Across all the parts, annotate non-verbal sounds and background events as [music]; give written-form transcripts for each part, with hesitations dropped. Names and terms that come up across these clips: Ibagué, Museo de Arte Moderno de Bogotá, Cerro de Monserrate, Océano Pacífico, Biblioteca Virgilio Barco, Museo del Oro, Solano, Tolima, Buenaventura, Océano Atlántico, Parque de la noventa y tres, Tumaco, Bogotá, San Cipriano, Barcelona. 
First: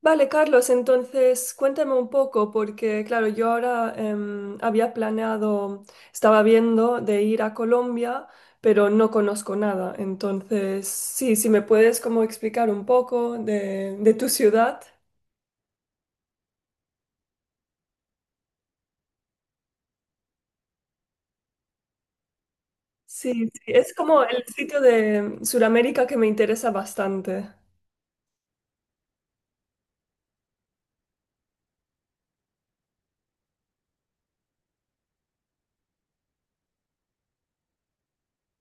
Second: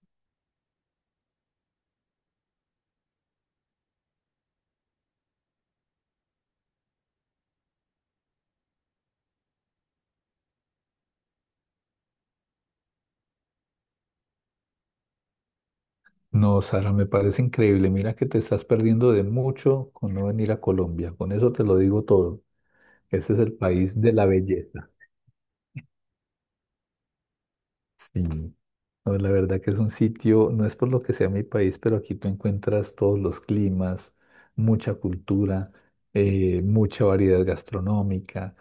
Vale, Carlos, entonces cuéntame un poco, porque claro, yo ahora había planeado, estaba viendo de ir a Colombia, pero no conozco nada. Entonces, sí, si me puedes como explicar un poco de tu ciudad. No, Sara, me parece increíble. Mira que te estás perdiendo de mucho con no venir a Colombia. Con eso te lo digo todo. Ese es Sí, el sí, es país de como la el sitio belleza. de Sudamérica que me interesa bastante. Sí. No, la verdad que es un sitio, no es por lo que sea mi país, pero aquí tú encuentras todos los climas, mucha cultura, mucha variedad gastronómica.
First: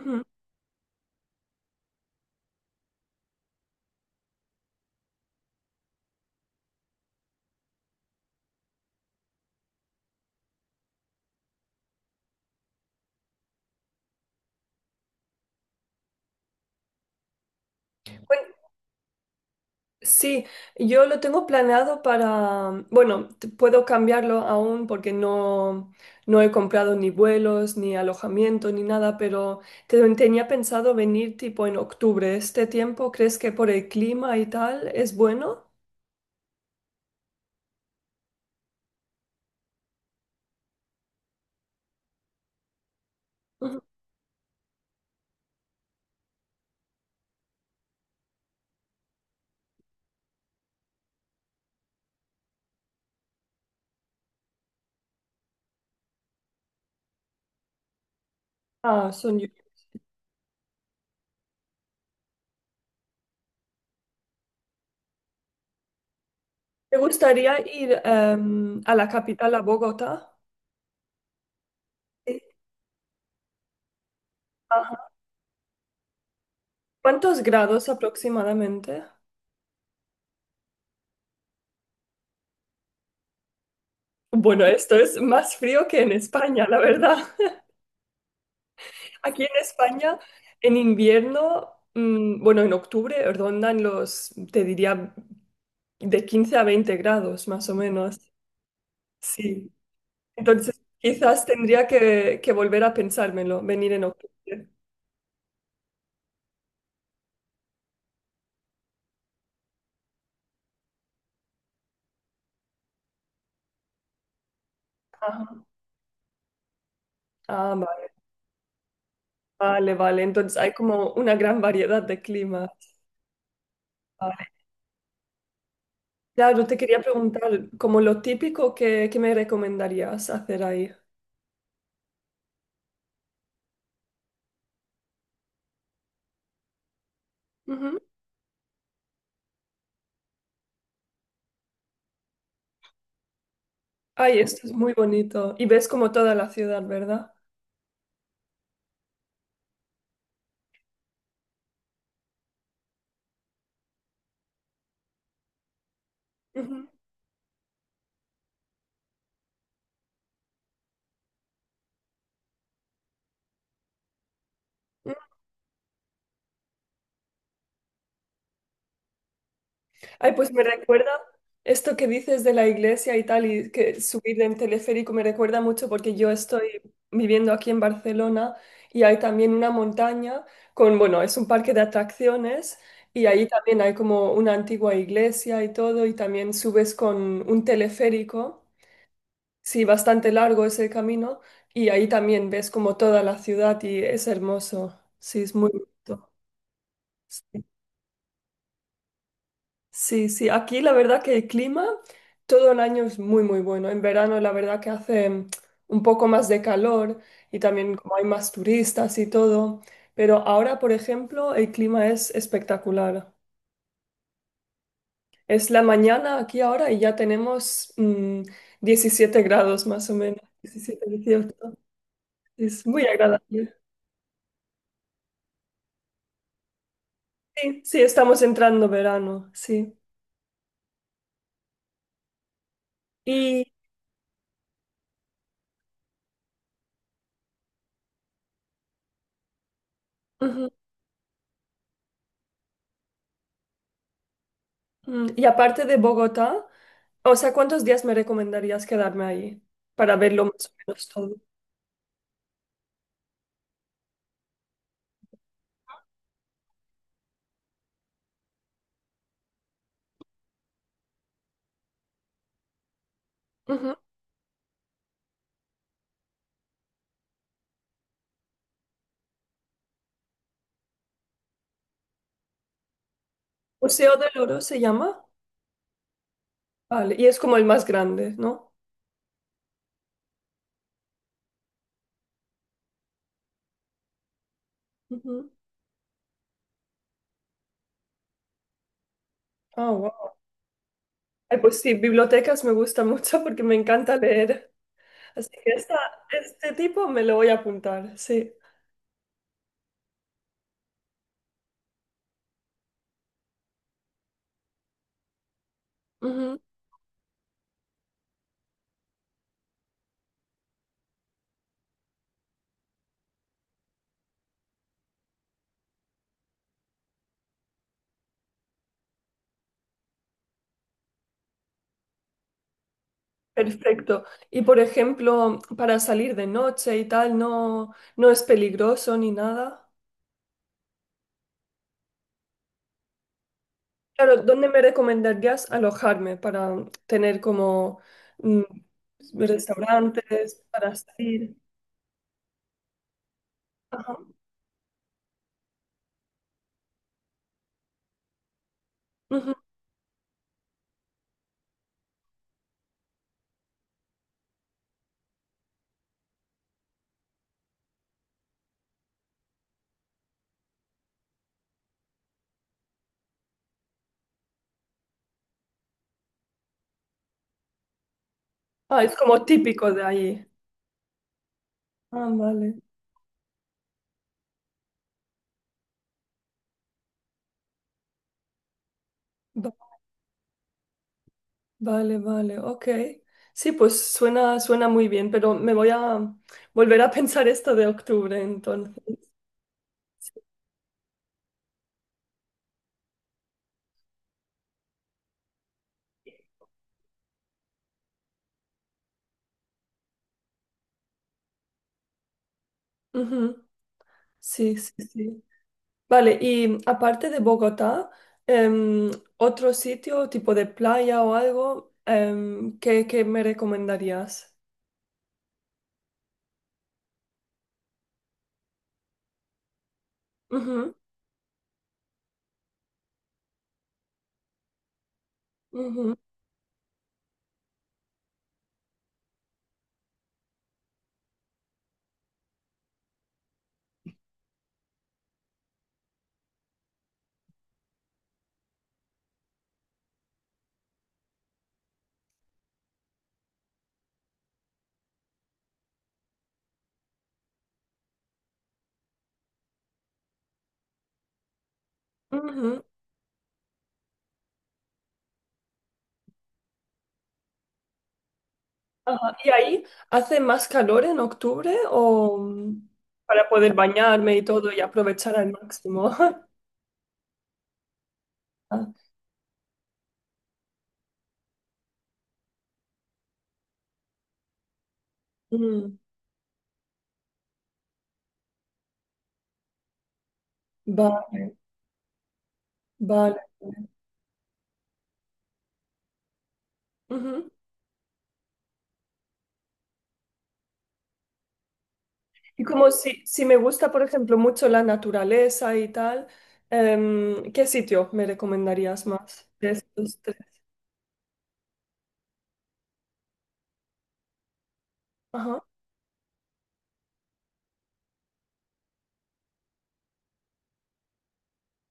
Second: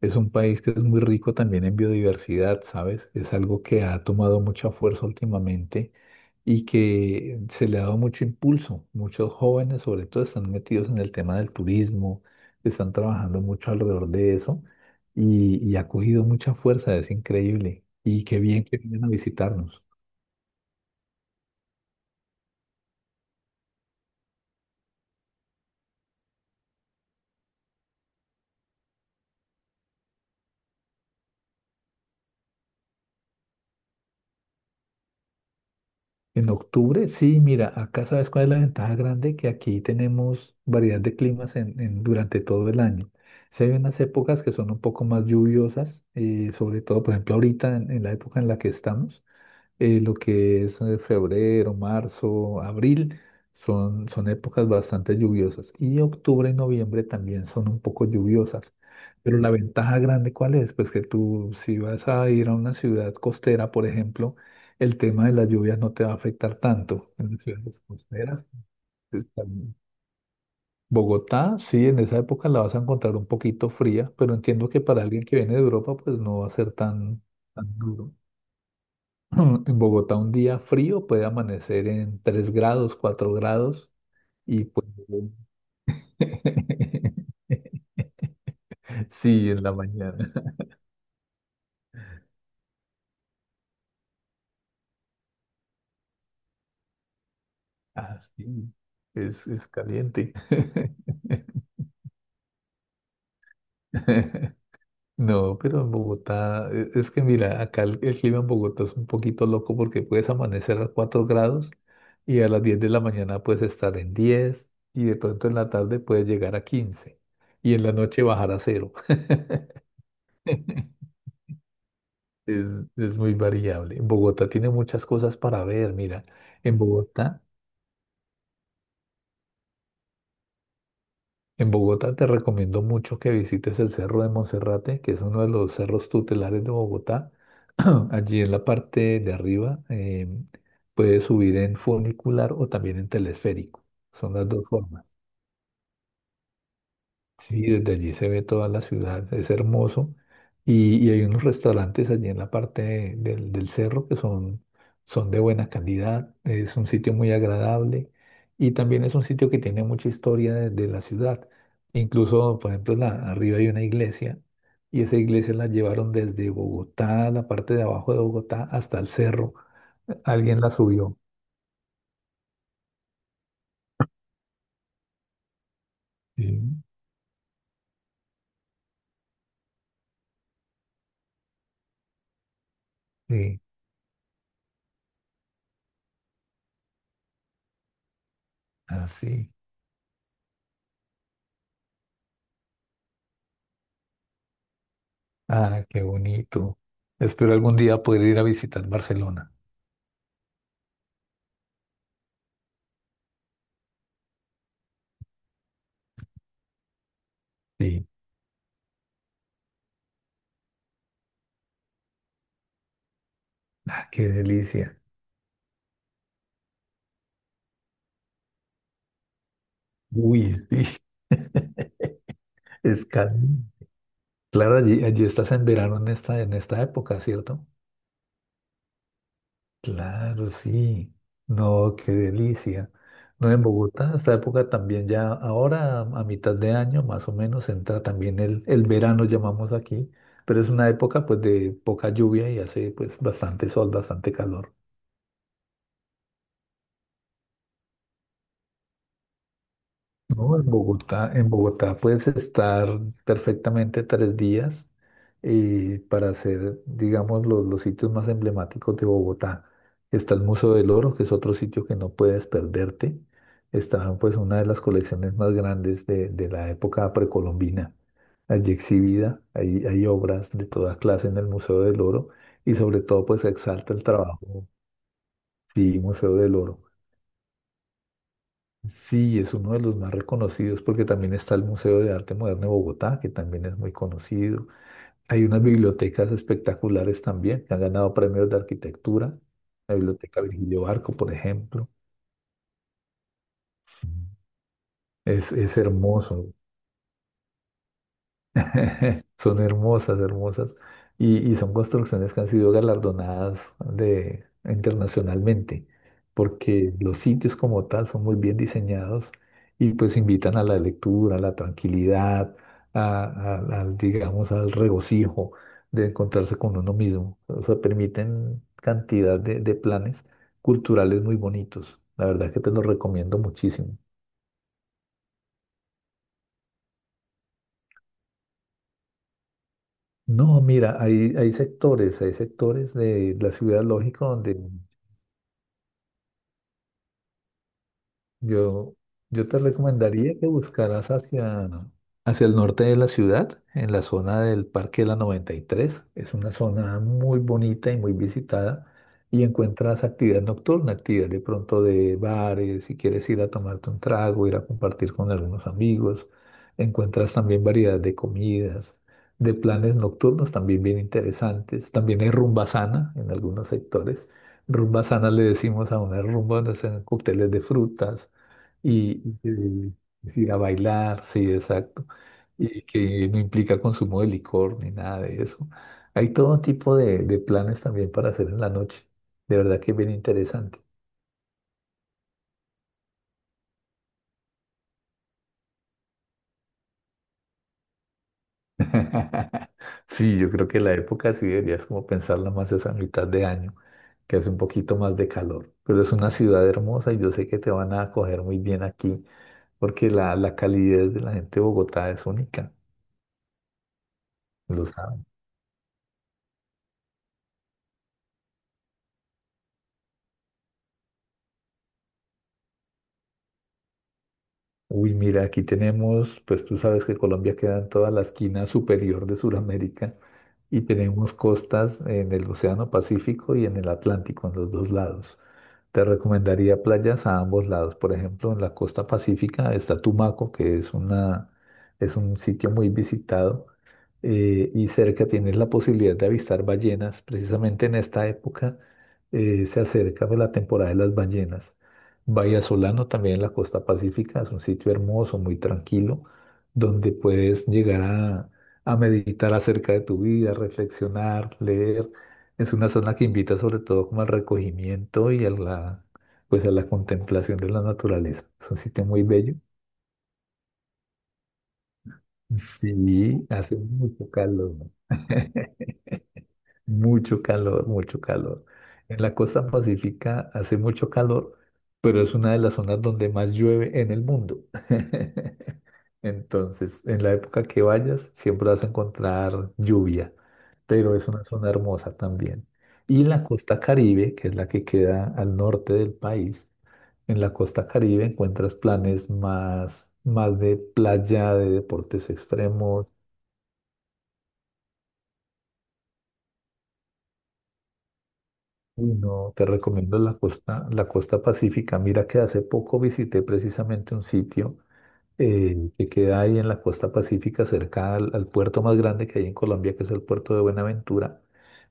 Es un país que es muy rico también en biodiversidad, ¿sabes? Es algo que ha tomado mucha fuerza últimamente y que se le ha dado mucho impulso. Muchos jóvenes, sobre todo, están metidos en el tema del turismo, están trabajando mucho alrededor de eso y ha cogido mucha fuerza, es increíble. Y qué bien que vienen a visitarnos. Sí, yo lo tengo planeado para, bueno, puedo cambiarlo aún porque no, no he comprado ni vuelos, ni alojamiento, ni nada, pero tenía pensado venir tipo en octubre. ¿Este tiempo crees que por el clima y tal es bueno? En octubre, sí, mira, acá sabes cuál es la ventaja grande, que aquí tenemos variedad de climas durante todo el año. Sí hay Ujú. unas épocas que son un poco más lluviosas, sobre todo, por ejemplo, ahorita en la época en la que estamos lo que es febrero, marzo, abril, son épocas bastante lluviosas. Y octubre y noviembre también son un poco lluviosas. Ah, son Pero la llu- ventaja grande, ¿cuál es? Pues que tú, si vas a ir a una ciudad costera, por ejemplo, el tema de las lluvias no te va a afectar ¿Te tanto en las gustaría ciudades ir costeras. A la Está capital, a Bogotá? Bogotá, sí, en esa Sí. época la vas a encontrar un poquito fría, pero entiendo que para Ajá. alguien que viene de Europa, pues no va a ser tan, ¿Cuántos tan grados duro. aproximadamente? [clears throat] En Bogotá un día frío puede amanecer en 3 grados, 4 grados y Bueno, pues esto es más frío que en España, la verdad. [laughs] Aquí en sí, en la España, mañana. [laughs] en invierno, bueno, en octubre rondan los, te diría, de 15 a 20 grados, más o menos. Ah, sí, es Sí. caliente. Entonces, quizás tendría que volver a pensármelo, venir en [laughs] octubre. No, pero en Bogotá, es que mira, acá el clima en Bogotá es un poquito loco porque puedes amanecer a 4 grados y a las 10 de la mañana puedes estar en 10 y de Ajá. pronto en la tarde puedes llegar a 15 y Ah, en la noche bajar a cero. vale, vale. Entonces, hay [laughs] como una gran variedad de Es, climas. es muy variable. Vale. Bogotá tiene muchas cosas para ver. Mira, Claro, te en quería Bogotá, preguntar, como lo típico, ¿qué me recomendarías hacer ahí? en Bogotá te recomiendo mucho que visites el Cerro de Monserrate, que es uno de los cerros tutelares de Bogotá. Ujú. [clears throat] Allí en la parte de arriba puedes subir en funicular o también en telesférico. Son Ay, las dos esto es muy formas. bonito. Y ves como toda la ciudad, ¿verdad? Sí, desde allí se ve toda la ciudad, es hermoso. Y hay unos restaurantes allí en la parte del cerro que son de buena calidad, es Ujú. un sitio muy agradable y también es un sitio que tiene mucha historia de la ciudad. Incluso, por ejemplo, arriba hay una iglesia y esa iglesia la llevaron desde Bogotá, la parte de abajo de Bogotá, hasta el cerro. Ay, pues Alguien me la recuerda subió. esto que dices de la iglesia y tal, y que subir en teleférico me recuerda mucho porque yo Sí, estoy viviendo aquí en Barcelona y hay también una montaña con, bueno, es un parque de atracciones y ahí sí, también hay como una antigua iglesia y todo, y también subes con un teleférico, así. sí, bastante largo es el camino, y ahí también ves como toda la ciudad y es hermoso, sí, es muy Ah, qué bonito. bonito. Espero Sí. algún día poder ir a visitar Barcelona. Sí, sí, aquí la verdad que el clima todo el año es muy, muy bueno. En verano la verdad que hace un poco más de calor y también Sí, como hay más turistas y todo. Pero ahora, por ejemplo, el clima es espectacular. ah, qué delicia. Es la mañana aquí ahora y ya tenemos 17 grados más o menos, Uy, sí, 17, 18. [laughs] Es es muy caro. agradable. Claro, allí estás en verano en esta época, ¿cierto? Sí, sí, estamos entrando verano, sí. Claro, sí. No, qué delicia. No, en Y, Bogotá, esta época también ya, ahora a mitad de año más o menos entra también el verano, llamamos aquí, pero Ujú. es una época pues de poca lluvia y hace pues bastante sol, bastante calor. Y aparte de Bogotá. O sea, ¿cuántos días me recomendarías quedarme ahí para verlo No, en más o menos Bogotá, todo? en Bogotá puedes estar perfectamente 3 días para hacer, digamos, los sitios más emblemáticos de Bogotá. Está el Museo del Oro, que es otro sitio que no puedes perderte. Ujú. Está, pues, una de las colecciones más grandes de la época precolombina. Allí exhibida, hay obras de toda clase en el Museo del Oro y sobre todo, pues, se exalta el Museo del Oro trabajo, se llama. sí, Museo del Oro. Vale, y es como el más grande, ¿no? Sí, es uno de los más reconocidos porque también está el Museo de Arte Moderno de Bogotá, que también es muy conocido. Hay Ujú. unas bibliotecas espectaculares también que han ganado premios de arquitectura. Ah, La wow. Biblioteca Virgilio Barco, por Ay, pues ejemplo. sí, bibliotecas me gusta [laughs] mucho porque me encanta leer. Así Es, que es hermoso. este tipo me lo voy a apuntar, sí. [laughs] Son hermosas, hermosas. Y son construcciones que han sido galardonadas de, internacionalmente, Ujú. porque los sitios como tal son muy bien diseñados y pues invitan a la lectura, a la tranquilidad, a- al, digamos, al regocijo de encontrarse con uno mismo. O sea, permiten cantidad de planes culturales muy bonitos. La verdad que te los recomiendo muchísimo. Perfecto. Y por ejemplo, para salir de noche y tal, no, no es peligroso ni nada. No, mira, hay sectores de la ciudad, lógico, Claro, ¿dónde me recomendarías alojarme para tener como mm, Yo, yo te recomendaría que restaurantes para buscaras salir? Hacia el norte de la ciudad, en la Ajá, zona del Parque de la 93. Es una zona muy bonita y muy visitada y ujú. encuentras actividad nocturna, actividad de pronto de bares, si quieres ir a tomarte un trago, ir a compartir con algunos amigos. Encuentras también variedad de comidas, de planes nocturnos también bien interesantes. También hay rumba sana en algunos sectores. Rumba sana le decimos a una rumba donde hacen cócteles de frutas Ah, es y, como típico y, de es allí. ir a bailar, sí, exacto, Ah, vale. y que no implica consumo de licor ni nada de eso. Hay todo tipo de planes también para hacer en la noche. De verdad Va- que es bien interesante. Vale, vale, ok. Sí, pues suena, suena muy bien, pero me voy a volver a [laughs] pensar esto de octubre, entonces. [laughs] Sí, yo creo que la época sí deberías como pensarla más esa mitad de año, que hace un poquito más de calor. Pero es una ciudad hermosa y yo sé que te van a acoger muy bien aquí, porque la calidez de la gente de Bogotá es única, Ujú. Sí, lo sí, saben. sí. Vale, y aparte de Bogotá, em, otro sitio tipo de playa o algo que me recomendarías. Uy, mira, aquí tenemos, pues tú sabes que Colombia queda en toda la esquina superior de Sudamérica y Ujú, tenemos costas en el Océano Pacífico y en el Atlántico, en los dos lados. Te ujú, recomendaría playas a ambos lados. Por ejemplo, en la costa pacífica está Tumaco, que es una, es un sitio muy visitado y cerca tienes la posibilidad de avistar ballenas. Precisamente en esta época se acerca pues, la temporada de las ballenas. Solano también en la costa pacífica, es un sitio hermoso, muy tranquilo, donde puedes llegar a meditar acerca de tu vida, reflexionar, leer. Es ujú. una zona que invita sobre todo como al recogimiento y pues a la contemplación de la naturaleza. Es un sitio muy Ajá. ¿Y bello. ahí hace más calor en octubre o Sí, para poder hace mucho bañarme y todo calor, y ¿no? aprovechar al [laughs] máximo? [laughs] Mucho calor, mucho calor. Ah, En la costa pacífica hace mucho calor, pero es una de las zonas donde más llueve en el mundo. [laughs] mm, Entonces, en la época que vayas, siempre vas a encontrar lluvia, pero va- es una zona hermosa también. Y vale. la costa Caribe, que es la que queda al norte del país, en Ujú. la costa Caribe encuentras planes más de playa, de deportes Y como extremos. si me gusta, por ejemplo, mucho la naturaleza y tal, ¿qué sitio me recomendarías Uy, más no, te de recomiendo estos tres? La costa pacífica. Mira que hace poco visité precisamente un sitio que queda ahí en la costa pacífica, cerca al puerto más grande que hay en Colombia, que es el puerto de Buenaventura.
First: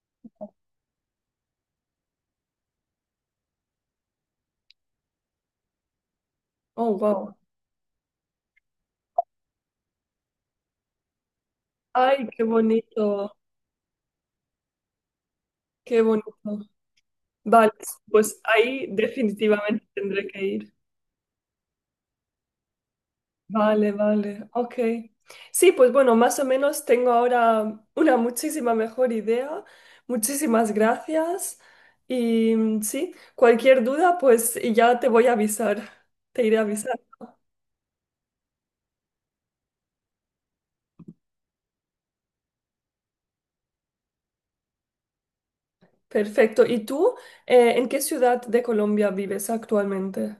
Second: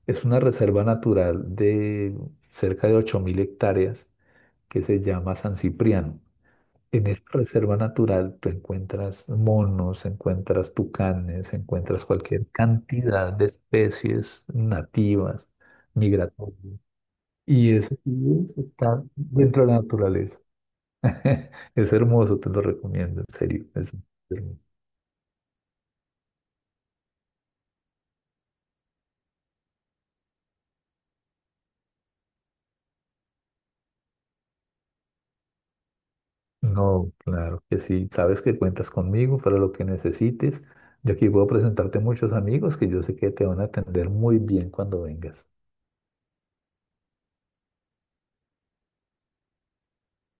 Es una reserva natural de cerca de 8.000 hectáreas que se llama San Cipriano. Oh, En esta wow. reserva natural tú encuentras monos, encuentras tucanes, encuentras Ay, qué cualquier cantidad bonito, de especies nativas, qué bonito. migratorias. Vale, Y eso sí pues es ahí estar dentro de la definitivamente tendré naturaleza. que ir. [laughs] Es hermoso, te lo recomiendo, en serio. Vale, Es vale, hermoso. ok. Sí, pues bueno, más o menos tengo ahora una muchísima mejor idea. Muchísimas gracias. Y sí, cualquier duda, pues y ya te voy a avisar. Te iré a avisar. No, claro que sí. Sabes que cuentas conmigo para lo que necesites. Yo aquí puedo presentarte muchos amigos que yo sé que te van a atender muy bien cuando vengas. Perfecto. ¿Y tú, en qué ciudad de Colombia vives actualmente?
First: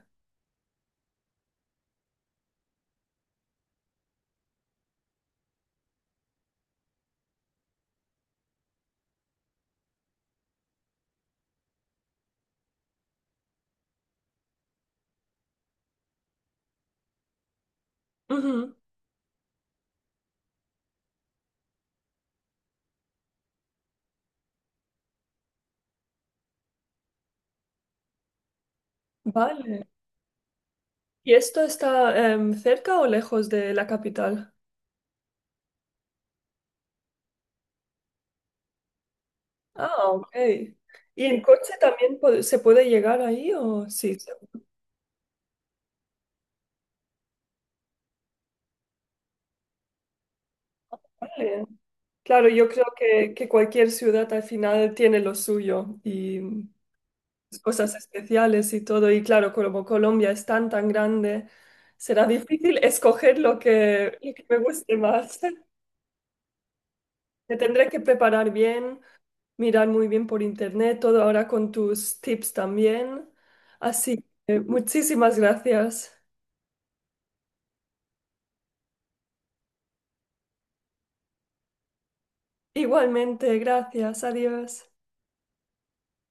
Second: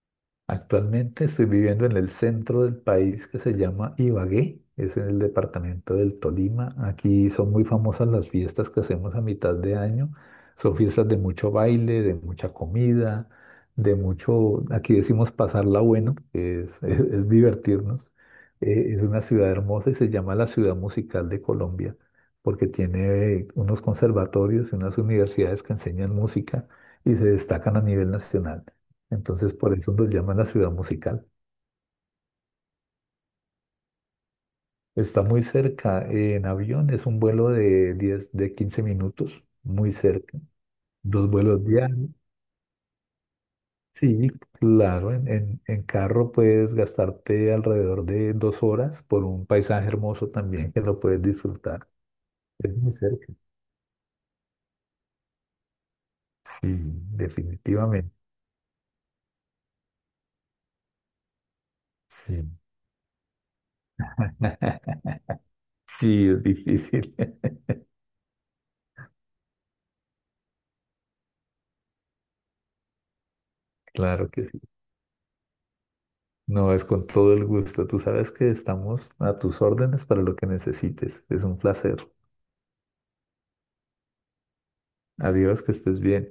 Actualmente estoy viviendo en el centro del país que se llama Ibagué, es en el departamento del Tolima. Aquí son muy famosas las fiestas que hacemos a mitad de año. Son fiestas de mucho baile, de mucha comida, de mucho, aquí decimos pasarla bueno, que es, [laughs] es divertirnos. Ujú. Es una ciudad hermosa y se llama la Ciudad Musical de Colombia porque tiene unos conservatorios y unas universidades que enseñan música y se destacan a nivel nacional. Entonces, por Vale. eso nos llaman la ciudad musical. ¿Y esto está cerca o lejos de la capital? Está muy cerca, en avión es un vuelo de 10, de 15 minutos, muy Ah, ok. cerca. ¿Y Dos en vuelos coche diarios. también se puede llegar ahí o sí, Sí, se claro, en carro puedes gastarte alrededor de 2 horas por un paisaje hermoso también que lo puedes puede? disfrutar. Claro, yo Es creo muy cerca. que cualquier ciudad al final tiene lo suyo y Sí, cosas definitivamente. especiales y todo. Y claro, como Colombia es tan, tan grande, será Sí. difícil escoger lo que me guste [laughs] más. [laughs] Sí, es difícil. Me [laughs] tendré que preparar bien mirar muy bien por internet, todo ahora con tus tips también. Así Claro que sí. que muchísimas gracias. No, es con todo el gusto. Tú sabes que estamos a tus órdenes para lo que necesites. Es un placer. Igualmente, gracias, adiós. Adiós, que estés bien.